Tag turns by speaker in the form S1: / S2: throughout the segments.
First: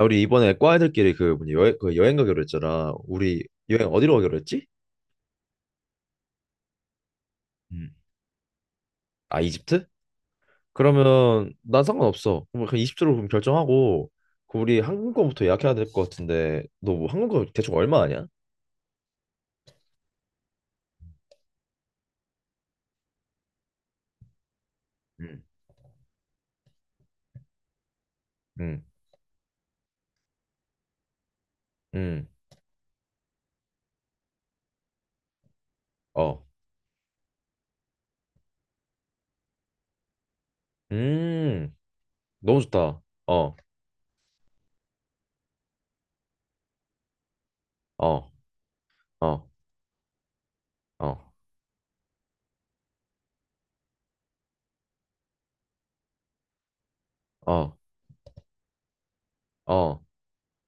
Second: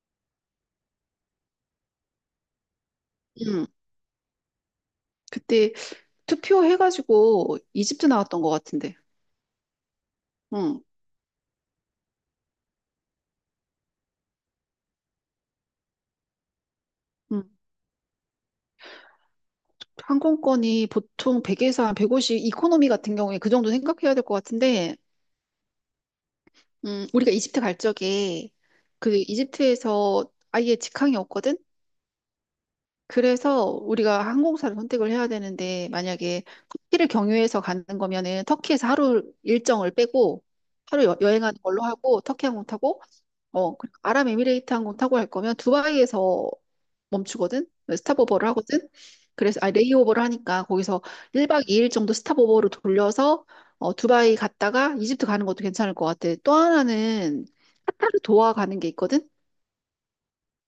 S1: 야, 우리 이번에 과 애들끼리 그 뭐냐 여행 가기로 했잖아. 우리
S2: 응.
S1: 여행 어디로 가기로 했지?
S2: 그때 투표해가지고
S1: 음.
S2: 이집트 나왔던 것 같은데.
S1: 아, 이집트?
S2: 응.
S1: 그러면 난 상관없어. 그럼 그냥 이집트로 그럼 결정하고 그 우리 항공권부터 예약해야 될 것 같은데 너 뭐 항공권
S2: 응.
S1: 대충 얼마 아냐?
S2: 항공권이 보통 100에서 한 150, 이코노미 같은 경우에 그 정도 생각해야 될 것 같은데,
S1: 음.
S2: 우리가 이집트 갈 적에
S1: 음,
S2: 그 이집트에서 아예 직항이 없거든?
S1: 음,
S2: 그래서 우리가 항공사를 선택을 해야 되는데,
S1: 어,
S2: 만약에 터키를 경유해서 가는 거면은 터키에서 하루 일정을 빼고, 하루 행하는
S1: 음,
S2: 걸로 하고, 터키
S1: 너무
S2: 항공
S1: 좋다.
S2: 타고,
S1: 어,
S2: 그 아랍에미레이트 항공 타고 갈 거면 두바이에서 멈추거든?
S1: 어,
S2: 스탑오버를 하거든?
S1: 어,
S2: 그래서, 레이오버를 하니까 거기서
S1: 어,
S2: 1박 2일 정도 스탑오버로 돌려서 두바이 갔다가 이집트 가는 것도 괜찮을 것 같아. 또 하나는
S1: 어,
S2: 카타르 도하 가는 게 있거든?
S1: 어,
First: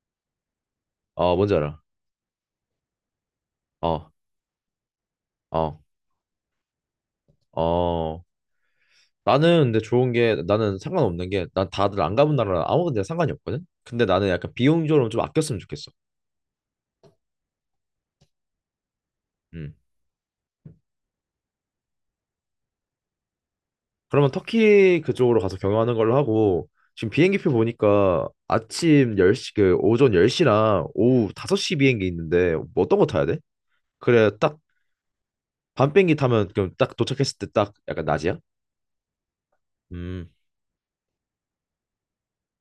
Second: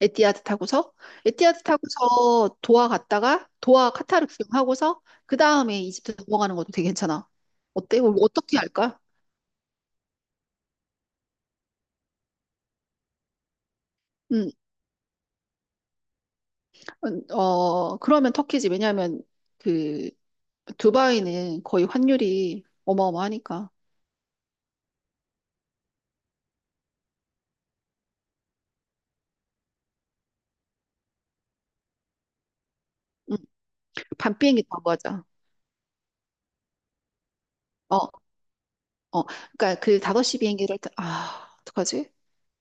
S2: 에티하드 타고서.
S1: 어, 뭔지
S2: 에티하드
S1: 알아?
S2: 타고서 도하 갔다가 도하
S1: 어,
S2: 카타르 구경하고서 그
S1: 어,
S2: 다음에 이집트 넘어가는 것도 되게 괜찮아. 어때? 우리
S1: 어.
S2: 어떻게 할까?
S1: 나는 근데 좋은 게 나는 상관없는 게 난 다들 안 가본 나라 아무 데나 상관이 없거든. 근데 나는
S2: 음,
S1: 약간 비용적으로 좀 아꼈으면 좋겠어.
S2: 그러면 터키지. 왜냐하면
S1: 음.
S2: 그 두바이는 거의 환율이 어마어마하니까.
S1: 그러면 터키 그쪽으로 가서 경유하는 걸로 하고 지금 비행기표 보니까 아침 10시 그 오전 10시랑 오후 5시 비행기 있는데 뭐 어떤 거 타야
S2: 응.
S1: 돼? 그래
S2: 밤
S1: 딱
S2: 비행기 타고 가자.
S1: 밤비행기 타면 그럼 딱 도착했을 때 딱 약간
S2: 어,
S1: 낮이야?
S2: 어. 그러니까 그
S1: 음.
S2: 5시 비행기를 타, 어떡하지?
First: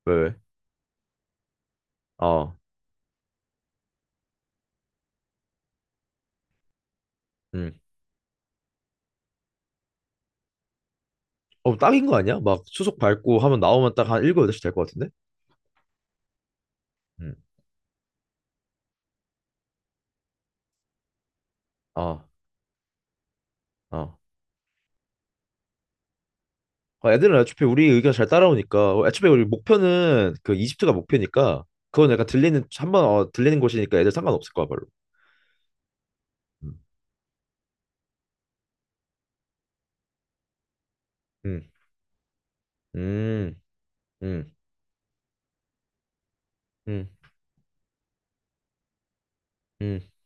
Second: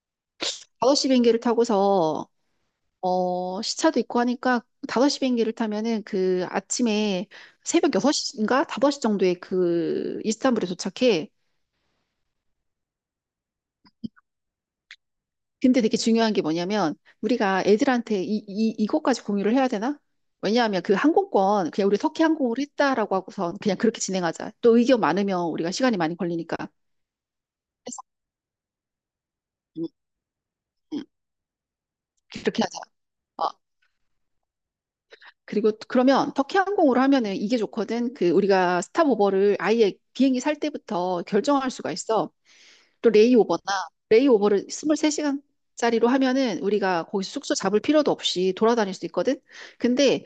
S1: 왜? 왜?
S2: 5시 비행기를 타고서
S1: 어.
S2: 시차도 있고 하니까 5시 비행기를 타면은 그 아침에
S1: 음.
S2: 새벽 6시인가 5시 정도에 그 이스탄불에 도착해.
S1: 어, 딱인 거 아니야? 막 수속 밟고 하면 나오면 딱 한 7, 8시 될 것 같은데?
S2: 근데 되게 중요한 게 뭐냐면
S1: 음.
S2: 우리가 애들한테 이것까지 공유를 해야 되나? 왜냐하면 그 항공권 그냥 우리
S1: 어.
S2: 석희 항공으로 했다라고 하고선 그냥 그렇게
S1: 어.
S2: 진행하자. 또 의견 많으면 우리가 시간이 많이 걸리니까.
S1: 아, 애들은 애초에 우리
S2: 서
S1: 의견 잘 따라오니까 어, 애초에 우리
S2: 음,
S1: 목표는 그 이집트가
S2: 음,
S1: 목표니까 그건 약간 들리는
S2: 그렇게 하자.
S1: 한번
S2: 어,
S1: 들리는 곳이니까 애들 상관없을 거야 별로.
S2: 그리고 그러면 터키
S1: 음,
S2: 항공으로 하면은 이게 좋거든. 그 우리가 스탑오버를 아예 비행기 살 때부터
S1: 음,
S2: 결정할 수가 있어. 또
S1: 음,
S2: 레이오버나
S1: 음,
S2: 레이오버를 23시간짜리로 하면은 우리가
S1: 음.
S2: 거기 숙소 잡을 필요도 없이 돌아다닐 수 있거든.
S1: 음.
S2: 근데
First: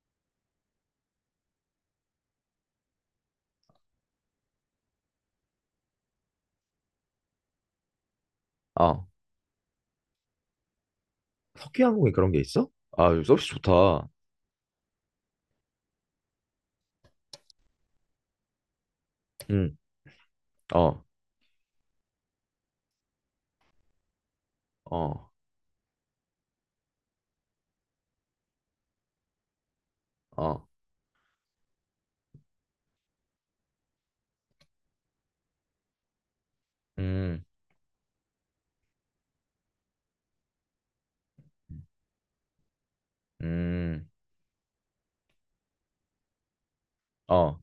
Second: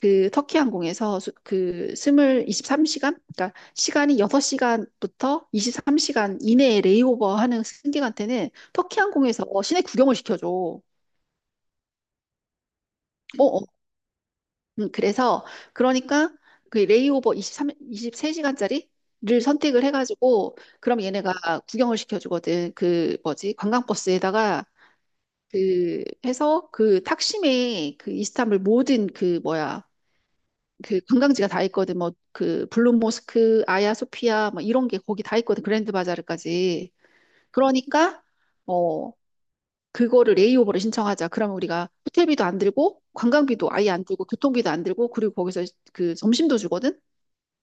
S2: 그 터키 항공에서 스물 23시간 그러니까 시간이 6시간부터 23시간 이내에 레이오버 하는 승객한테는 터키
S1: 아,
S2: 항공에서 시내 구경을 시켜줘. 어,
S1: 석유 항공에 그런 게 있어? 아, 이거 서비스
S2: 어.
S1: 좋다.
S2: 그래서 그러니까 그 레이오버 23십3시간짜리를
S1: 음,
S2: 선택을 해가지고 그럼
S1: 어,
S2: 얘네가 구경을 시켜주거든. 그 뭐지? 관광버스에다가
S1: 어,
S2: 그 해서 그 탁심의 그 이스탄불 모든 그 뭐야
S1: 어,
S2: 그 관광지가 다 있거든. 뭐 그 블루 모스크, 아야 소피아 뭐 이런 게 거기 다 있거든. 그랜드 바자르까지.
S1: 음,
S2: 그러니까 어 그거를 레이오버를 신청하자. 그러면 우리가 호텔비도 안 들고 관광비도 아예 안
S1: 음,
S2: 들고 교통비도 안 들고 그리고 거기서 그 점심도 주거든.
S1: 어,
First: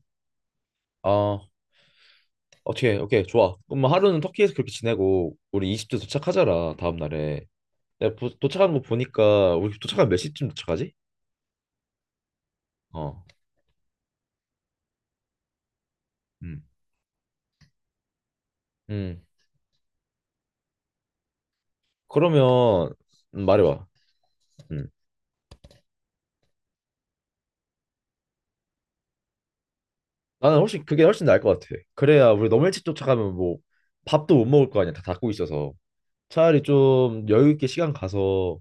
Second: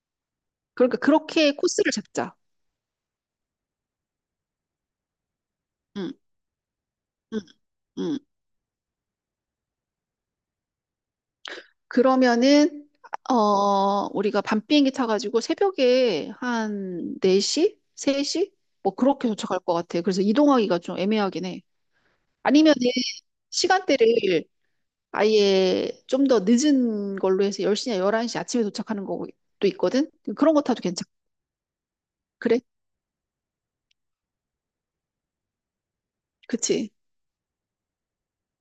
S2: 그러니까
S1: 어.
S2: 그렇게 코스를 잡자.
S1: 어떻게, 오케이, 좋아. 그럼 뭐 하루는 터키에서 그렇게 지내고 우리 이집트
S2: 응,
S1: 도착하잖아 다음
S2: 응,
S1: 날에. 내가
S2: 응.
S1: 도착한 거 보니까 우리 도착하면 몇 시쯤 도착하지?
S2: 그러면은
S1: 어,
S2: 우리가 밤 비행기 타가지고 새벽에
S1: 음,
S2: 한 4시, 3시 뭐
S1: 음.
S2: 그렇게 도착할 것 같아. 그래서 이동하기가 좀 애매하긴 해. 아니면은
S1: 그러면 말해봐.
S2: 시간대를
S1: 음.
S2: 아예 좀 더 늦은 걸로 해서 10시냐 11시 아침에 도착하는 것도 있거든? 그런
S1: 나는
S2: 거 타도
S1: 훨씬 그게
S2: 괜찮,
S1: 훨씬 나을 것 같아. 그래야 우리
S2: 그래?
S1: 너무 일찍 쫓아가면 뭐 밥도 못 먹을 거 아니야. 다 닫고 있어서. 차라리
S2: 그치?
S1: 좀 여유 있게 시간 가서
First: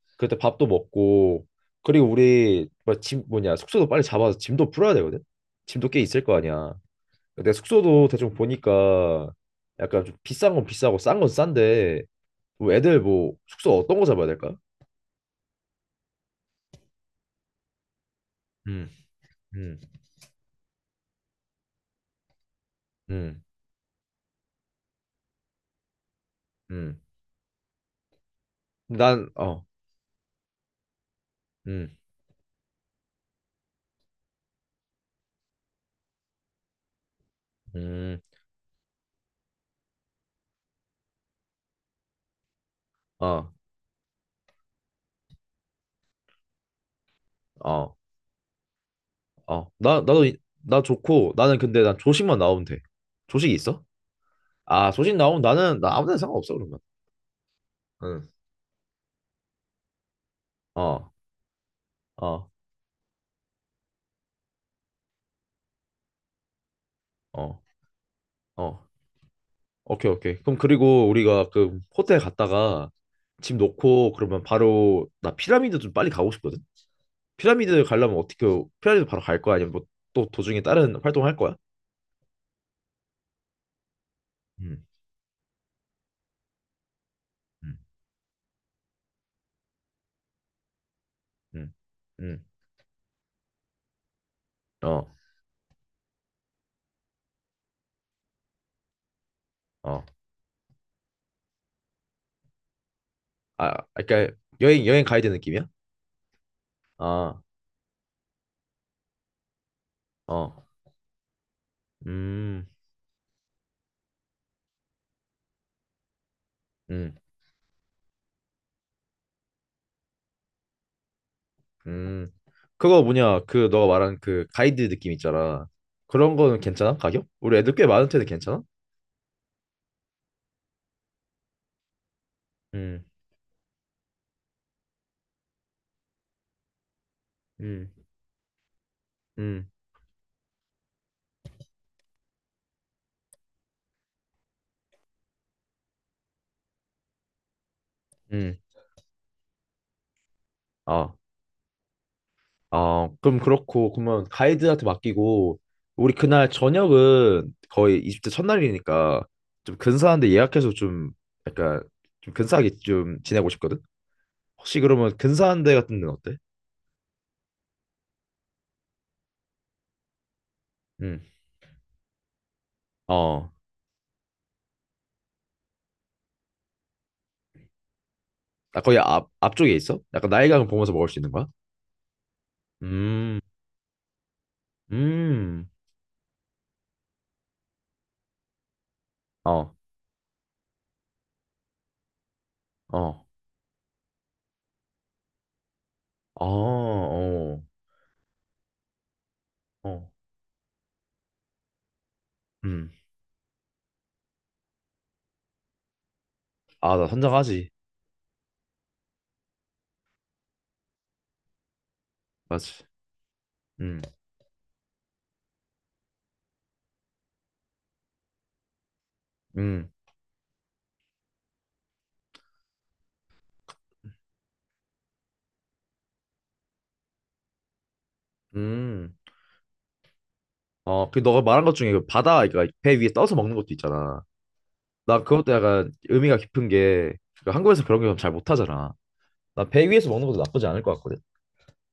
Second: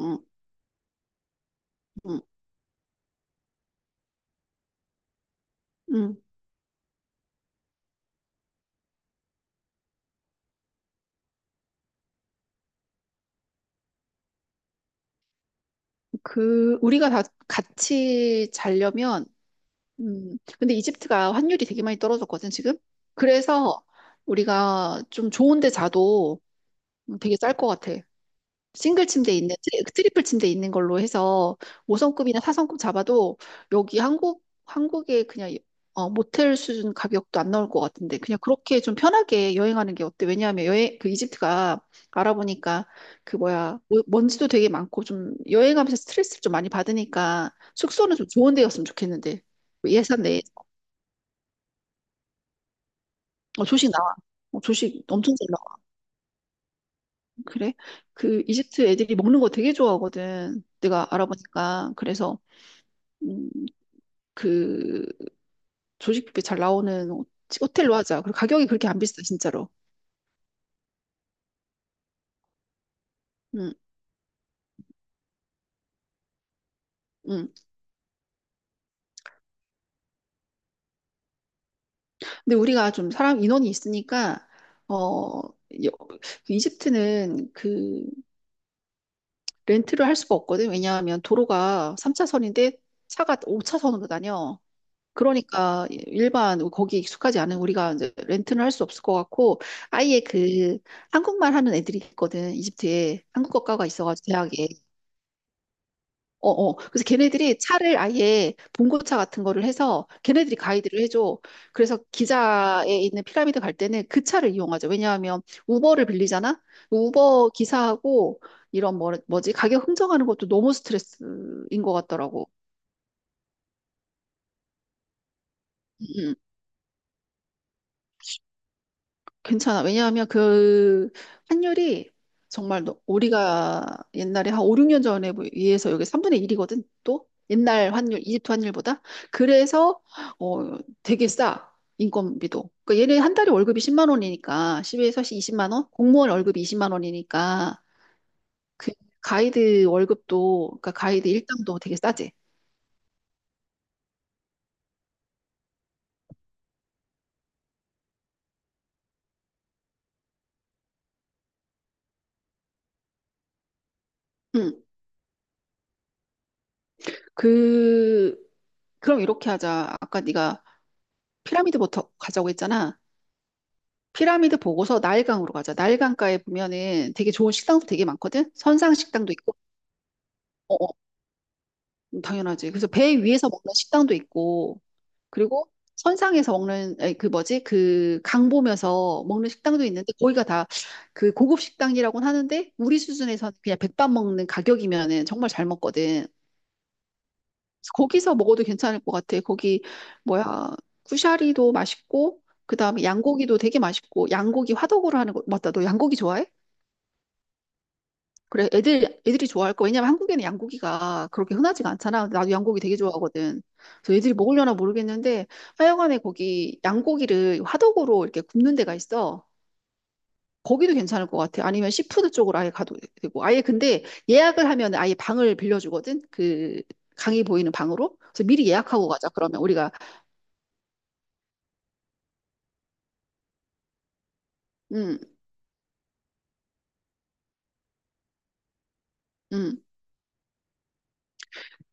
S2: 응,
S1: 그때 밥도 먹고 그리고
S2: 응,
S1: 우리 뭐 짐 뭐냐 숙소도 빨리 잡아서 짐도 풀어야 되거든. 짐도 꽤
S2: 응.
S1: 있을 거 아니야. 근데 숙소도 대충 보니까 약간 좀 비싼 건 비싸고 싼 건 싼데 뭐 애들 뭐 숙소 어떤 거 잡아야 될까?
S2: 그, 우리가 다 같이
S1: 음,
S2: 자려면,
S1: 음,
S2: 근데 이집트가 환율이 되게 많이 떨어졌거든, 지금?
S1: 음,
S2: 그래서 우리가 좀 좋은 데 자도
S1: 음.
S2: 되게 쌀 것 같아. 싱글
S1: 난
S2: 침대 있는
S1: 어,
S2: 트리플 침대 있는 걸로 해서
S1: 음,
S2: 5성급이나 4성급 잡아도 여기 한국에 그냥 모텔 수준 가격도 안 나올 것 같은데
S1: 음,
S2: 그냥 그렇게 좀 편하게 여행하는 게 어때? 왜냐하면 여행 그 이집트가 알아보니까 그
S1: 어.
S2: 뭐야 먼지도 되게 많고 좀 여행하면서 스트레스를 좀 많이 받으니까
S1: 어,
S2: 숙소는 좀 좋은 데였으면 좋겠는데
S1: 어,
S2: 뭐
S1: 나,
S2: 예산
S1: 나도,
S2: 내에.
S1: 나 좋고, 나는 근데 난 조식만 나오면 돼. 조식이 있어?
S2: 조식 나와.
S1: 아,
S2: 조식
S1: 조식
S2: 엄청
S1: 나오면
S2: 잘 나와.
S1: 나 아무 데나 상관없어, 그러면.
S2: 그래.
S1: 응.
S2: 그 이집트 애들이 먹는 거 되게 좋아하거든 내가
S1: 어,
S2: 알아보니까. 그래서
S1: 어,
S2: 음, 그 조식뷔페 잘 나오는
S1: 어,
S2: 호텔로 하자. 그리고 가격이
S1: 어.
S2: 그렇게 안 비싸, 진짜로.
S1: 오케이, 오케이. 그럼 그리고 우리가 그 호텔 갔다가 짐
S2: 음.
S1: 놓고 그러면 바로, 나 피라미드 좀 빨리 가고 싶거든?
S2: 음.
S1: 피라미드 가려면 어떻게, 피라미드 바로 갈 거야? 아니면 뭐 또 도중에 다른 활동 할 거야?
S2: 근데 우리가 좀 사람 인원이 있으니까
S1: 음,
S2: 어 여- 그 이집트는
S1: 음,
S2: 그 렌트를 할 수가 없거든. 왜냐하면
S1: 음,
S2: 도로가
S1: 음.
S2: 3차선인데 차가 5차선으로 다녀.
S1: 어,
S2: 그러니까 일반 거기 익숙하지 않은 우리가 이제 렌트는 할 수 없을 것 같고
S1: 어.
S2: 아예 그 한국말 하는 애들이 있거든. 이집트에
S1: 아,
S2: 한국어과가 있어가지고
S1: 그러니까
S2: 대학에.
S1: 여행 가야 되는 느낌이야?
S2: 어, 어. 그래서
S1: 아,
S2: 걔네들이 차를 아예 봉고차 같은 거를 해서 걔네들이
S1: 어,
S2: 가이드를 해줘. 그래서
S1: 음,
S2: 기자에 있는 피라미드 갈 때는 그 차를 이용하죠. 왜냐하면 우버를 빌리잖아?
S1: 음.
S2: 우버 기사하고 이런 뭐, 뭐지? 가격 흥정하는 것도 너무 스트레스인 것
S1: 음,
S2: 같더라고.
S1: 그거 뭐냐, 그 너가 말한 그 가이드 느낌 있잖아. 그런 거는 괜찮아? 가격? 우리 애들 꽤 많은데도 괜찮아?
S2: 괜찮아. 왜냐하면 그 환율이 정말
S1: 음,
S2: 우리가 옛날에 한 5, 6년 전에 비해서 여기 3분의 1이거든. 또
S1: 음,
S2: 옛날 환율, 이집트 환율보다.
S1: 음,
S2: 그래서 되게 싸. 인건비도. 그러니까 얘네 한 달에 월급이 10만 원이니까 10에서 20만 원? 공무원 월급이 20만 원이니까
S1: 음.
S2: 그 가이드 월급도 그러니까
S1: 아,
S2: 가이드 일당도 되게 싸지.
S1: 아, 그럼 그렇고, 그러면 가이드한테 맡기고, 우리 그날 저녁은 거의 20대 첫날이니까 좀 근사한데 예약해서 좀 약간 좀 근사하게 좀 지내고 싶거든? 혹시
S2: 응.
S1: 그러면 근사한 데 같은 데는 어때?
S2: 그 그럼 이렇게 하자. 아까 네가
S1: 음,
S2: 피라미드부터 가자고 했잖아.
S1: 어,
S2: 피라미드 보고서 나일강으로 가자. 나일강가에 보면은 되게 좋은 식당도 되게 많거든?
S1: 나
S2: 선상
S1: 거의 앞,
S2: 식당도 있고,
S1: 앞쪽에 있어? 약간 나이가
S2: 어, 어,
S1: 보면서 먹을 수 있는 거야?
S2: 당연하지. 그래서 배
S1: 음,
S2: 위에서 먹는 식당도 있고,
S1: 음.
S2: 그리고 선상에서 먹는, 아니, 그 뭐지? 그 강 보면서 먹는
S1: 어,
S2: 식당도 있는데, 거기가 다 그 고급 식당이라고는 하는데, 우리
S1: 어.
S2: 수준에서는 그냥 백반 먹는 가격이면은 정말 잘 먹거든.
S1: 아, 어.
S2: 거기서 먹어도 괜찮을 것 같아. 거기,
S1: 어.
S2: 뭐야, 쿠샤리도 맛있고, 그
S1: 음.
S2: 다음에 양고기도 되게 맛있고, 양고기 화덕으로 하는 거, 맞다. 너 양고기 좋아해?
S1: 아, 나 선장하지.
S2: 그래, 애들이 좋아할 거. 왜냐면 한국에는 양고기가 그렇게 흔하지가 않잖아. 나도 양고기
S1: 맞지.
S2: 되게 좋아하거든.
S1: 음.
S2: 그래서 애들이 먹으려나 모르겠는데, 하여간에 거기 양고기를 화덕으로 이렇게 굽는 데가 있어.
S1: 음.
S2: 거기도 괜찮을 것 같아. 아니면 시푸드 쪽으로 아예 가도 되고. 아예 근데 예약을 하면 아예 방을 빌려주거든. 그 강이 보이는 방으로. 그래서 미리 예약하고
S1: 음.
S2: 가자. 그러면 우리가,
S1: 어, 그 너가 말한 것 중에 그 바다 그러니까 배 위에 떠서 먹는 것도 있잖아.
S2: 음,
S1: 나 그것도 약간 의미가 깊은 게 그 한국에서 그런 게 잘 못하잖아. 나
S2: 음.
S1: 배 위에서 먹는 것도 나쁘지 않을 것 같거든.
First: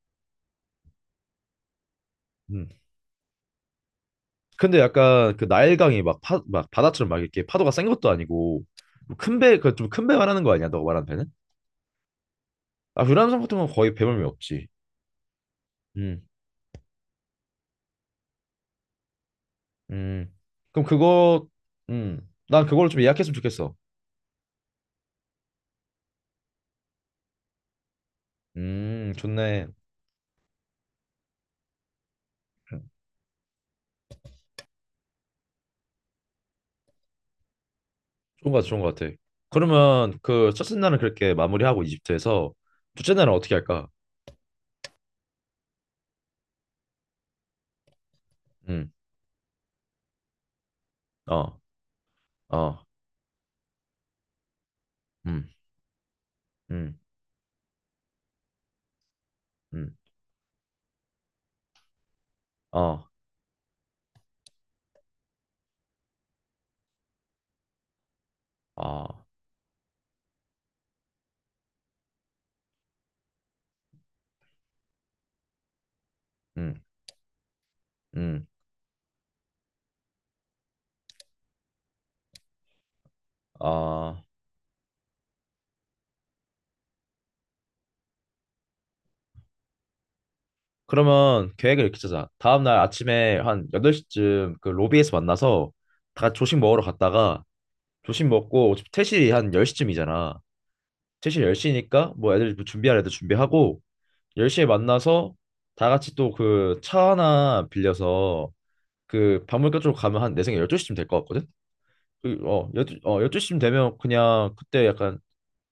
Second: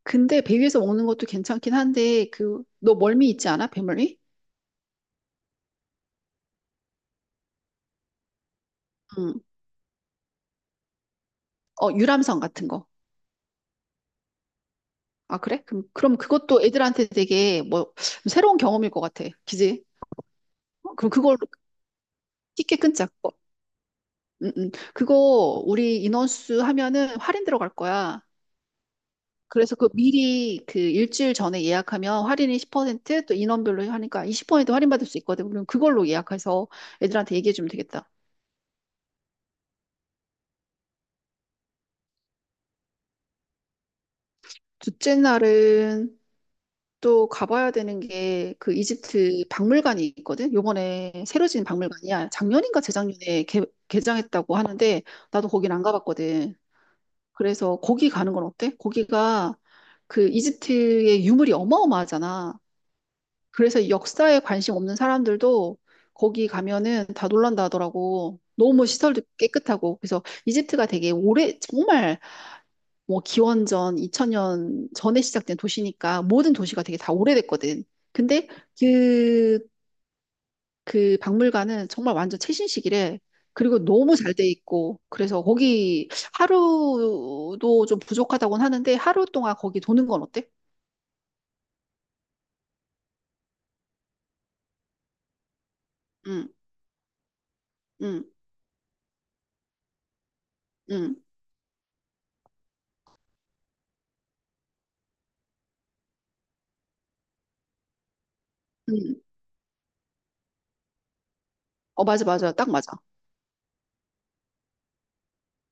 S2: 근데 배 위에서 먹는 것도 괜찮긴 한데, 그,
S1: 음.
S2: 너 멀미 있지 않아? 배멀미?
S1: 근데 약간 그 나일강이 막, 막 바다처럼 막 이렇게 파도가 센 것도 아니고 뭐 큰
S2: 음.
S1: 배, 그 좀 큰 배 말하는 거 아니야? 너가 말한 배는?
S2: 어, 유람선 같은 거.
S1: 아, 유람선 같은 건 거의 배멀미 없지.
S2: 아, 그래? 그럼,
S1: 음.
S2: 그것도 애들한테 되게 뭐 새로운 경험일 것 같아. 그지?
S1: 음. 그럼
S2: 어, 그럼 그걸로.
S1: 그거 음. 난
S2: 티켓
S1: 그걸로 좀
S2: 끊자.
S1: 예약했으면
S2: 그거.
S1: 좋겠어.
S2: 음. 음. 그거 우리 인원수 하면은 할인 들어갈 거야.
S1: 좋네.
S2: 그래서 그 미리 그 일주일 전에 예약하면 할인이 10% 또 인원별로 하니까 20% 할인받을 수 있거든. 그럼 그걸로 예약해서 애들한테 얘기해 주면 되겠다.
S1: 좋은 거 같아, 좋은 거 같아. 그러면 그 첫째 날은 그렇게 마무리하고 이집트에서 둘째 날은 어떻게 할까?
S2: 둘째 날은 또 가봐야 되는 게 그
S1: 음.
S2: 이집트 박물관이 있거든. 요번에 새로
S1: 어.
S2: 지은 박물관이야. 작년인가
S1: 어.
S2: 재작년에 개장했다고 하는데 나도
S1: 음.
S2: 거긴 안 가봤거든.
S1: 음.
S2: 그래서 거기 가는 건 어때? 거기가
S1: 음.
S2: 그 이집트의 유물이 어마어마하잖아.
S1: 어.
S2: 그래서 역사에 관심 없는 사람들도 거기 가면은 다 놀란다 하더라고. 너무
S1: 어.
S2: 시설도 깨끗하고. 그래서 이집트가 되게 오래, 정말 뭐 기원전 2000년 전에 시작된 도시니까 모든
S1: 음.
S2: 도시가 되게 다 오래됐거든.
S1: 음.
S2: 근데 그, 그 박물관은 정말 완전 최신식이래. 그리고
S1: 어.
S2: 너무 잘 돼 있고, 그래서 거기 하루도 좀 부족하다고는 하는데, 하루 동안 거기 도는 건 어때?
S1: 그러면 계획을 이렇게 짜자. 다음 날 아침에 한 8시쯤 그 로비에서 만나서 다 같이
S2: 응,
S1: 조식 먹으러 갔다가
S2: 응,
S1: 조식 먹고 어차피 퇴실이 한 10시쯤이잖아.
S2: 응,
S1: 최신 10시니까 뭐 애들 뭐 준비할 애들 준비하고 10시에 만나서 다 같이 또 그 차 하나 빌려서
S2: 응.
S1: 그 박물관 쪽으로 가면 한 내 생각에 12시쯤 될 것 같거든?
S2: 어, 맞아, 맞아. 딱 맞아.
S1: 12시쯤 되면 그냥 그때 약간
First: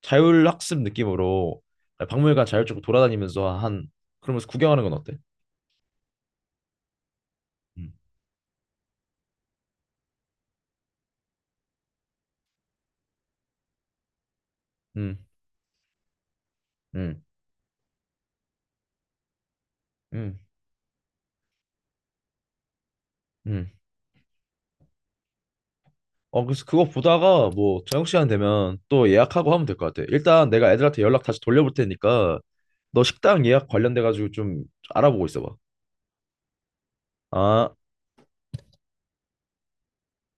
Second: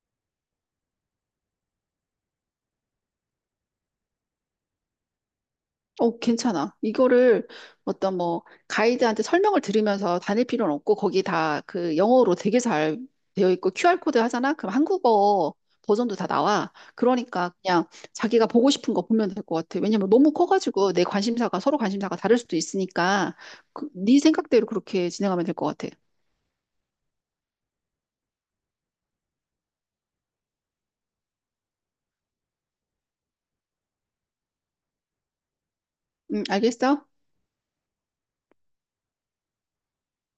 S1: 자율학습 느낌으로 박물관 자율적으로 돌아다니면서 한 그러면서 구경하는 건 어때?
S2: 어, 괜찮아. 이거를
S1: 음,
S2: 어떤 뭐 가이드한테 설명을 들으면서 다닐 필요는 없고 거기 다 그 영어로 되게 잘 되어 있고 QR코드 하잖아? 그럼
S1: 음,
S2: 한국어 버전도 다 나와.
S1: 음,
S2: 그러니까 그냥 자기가 보고 싶은 거 보면 될 것 같아. 왜냐면 너무
S1: 음.
S2: 커가지고 내 관심사가 서로 관심사가 다를 수도 있으니까
S1: 음.
S2: 그, 네 생각대로 그렇게 진행하면 될 것 같아.
S1: 어, 그래서 그거 보다가 뭐 저녁 시간 되면 또 예약하고 하면 될 것 같아. 일단 내가 애들한테 연락 다시 돌려볼 테니까 너 식당 예약 관련돼 가지고 좀 알아보고 있어 봐.
S2: 알겠어?
S1: 아,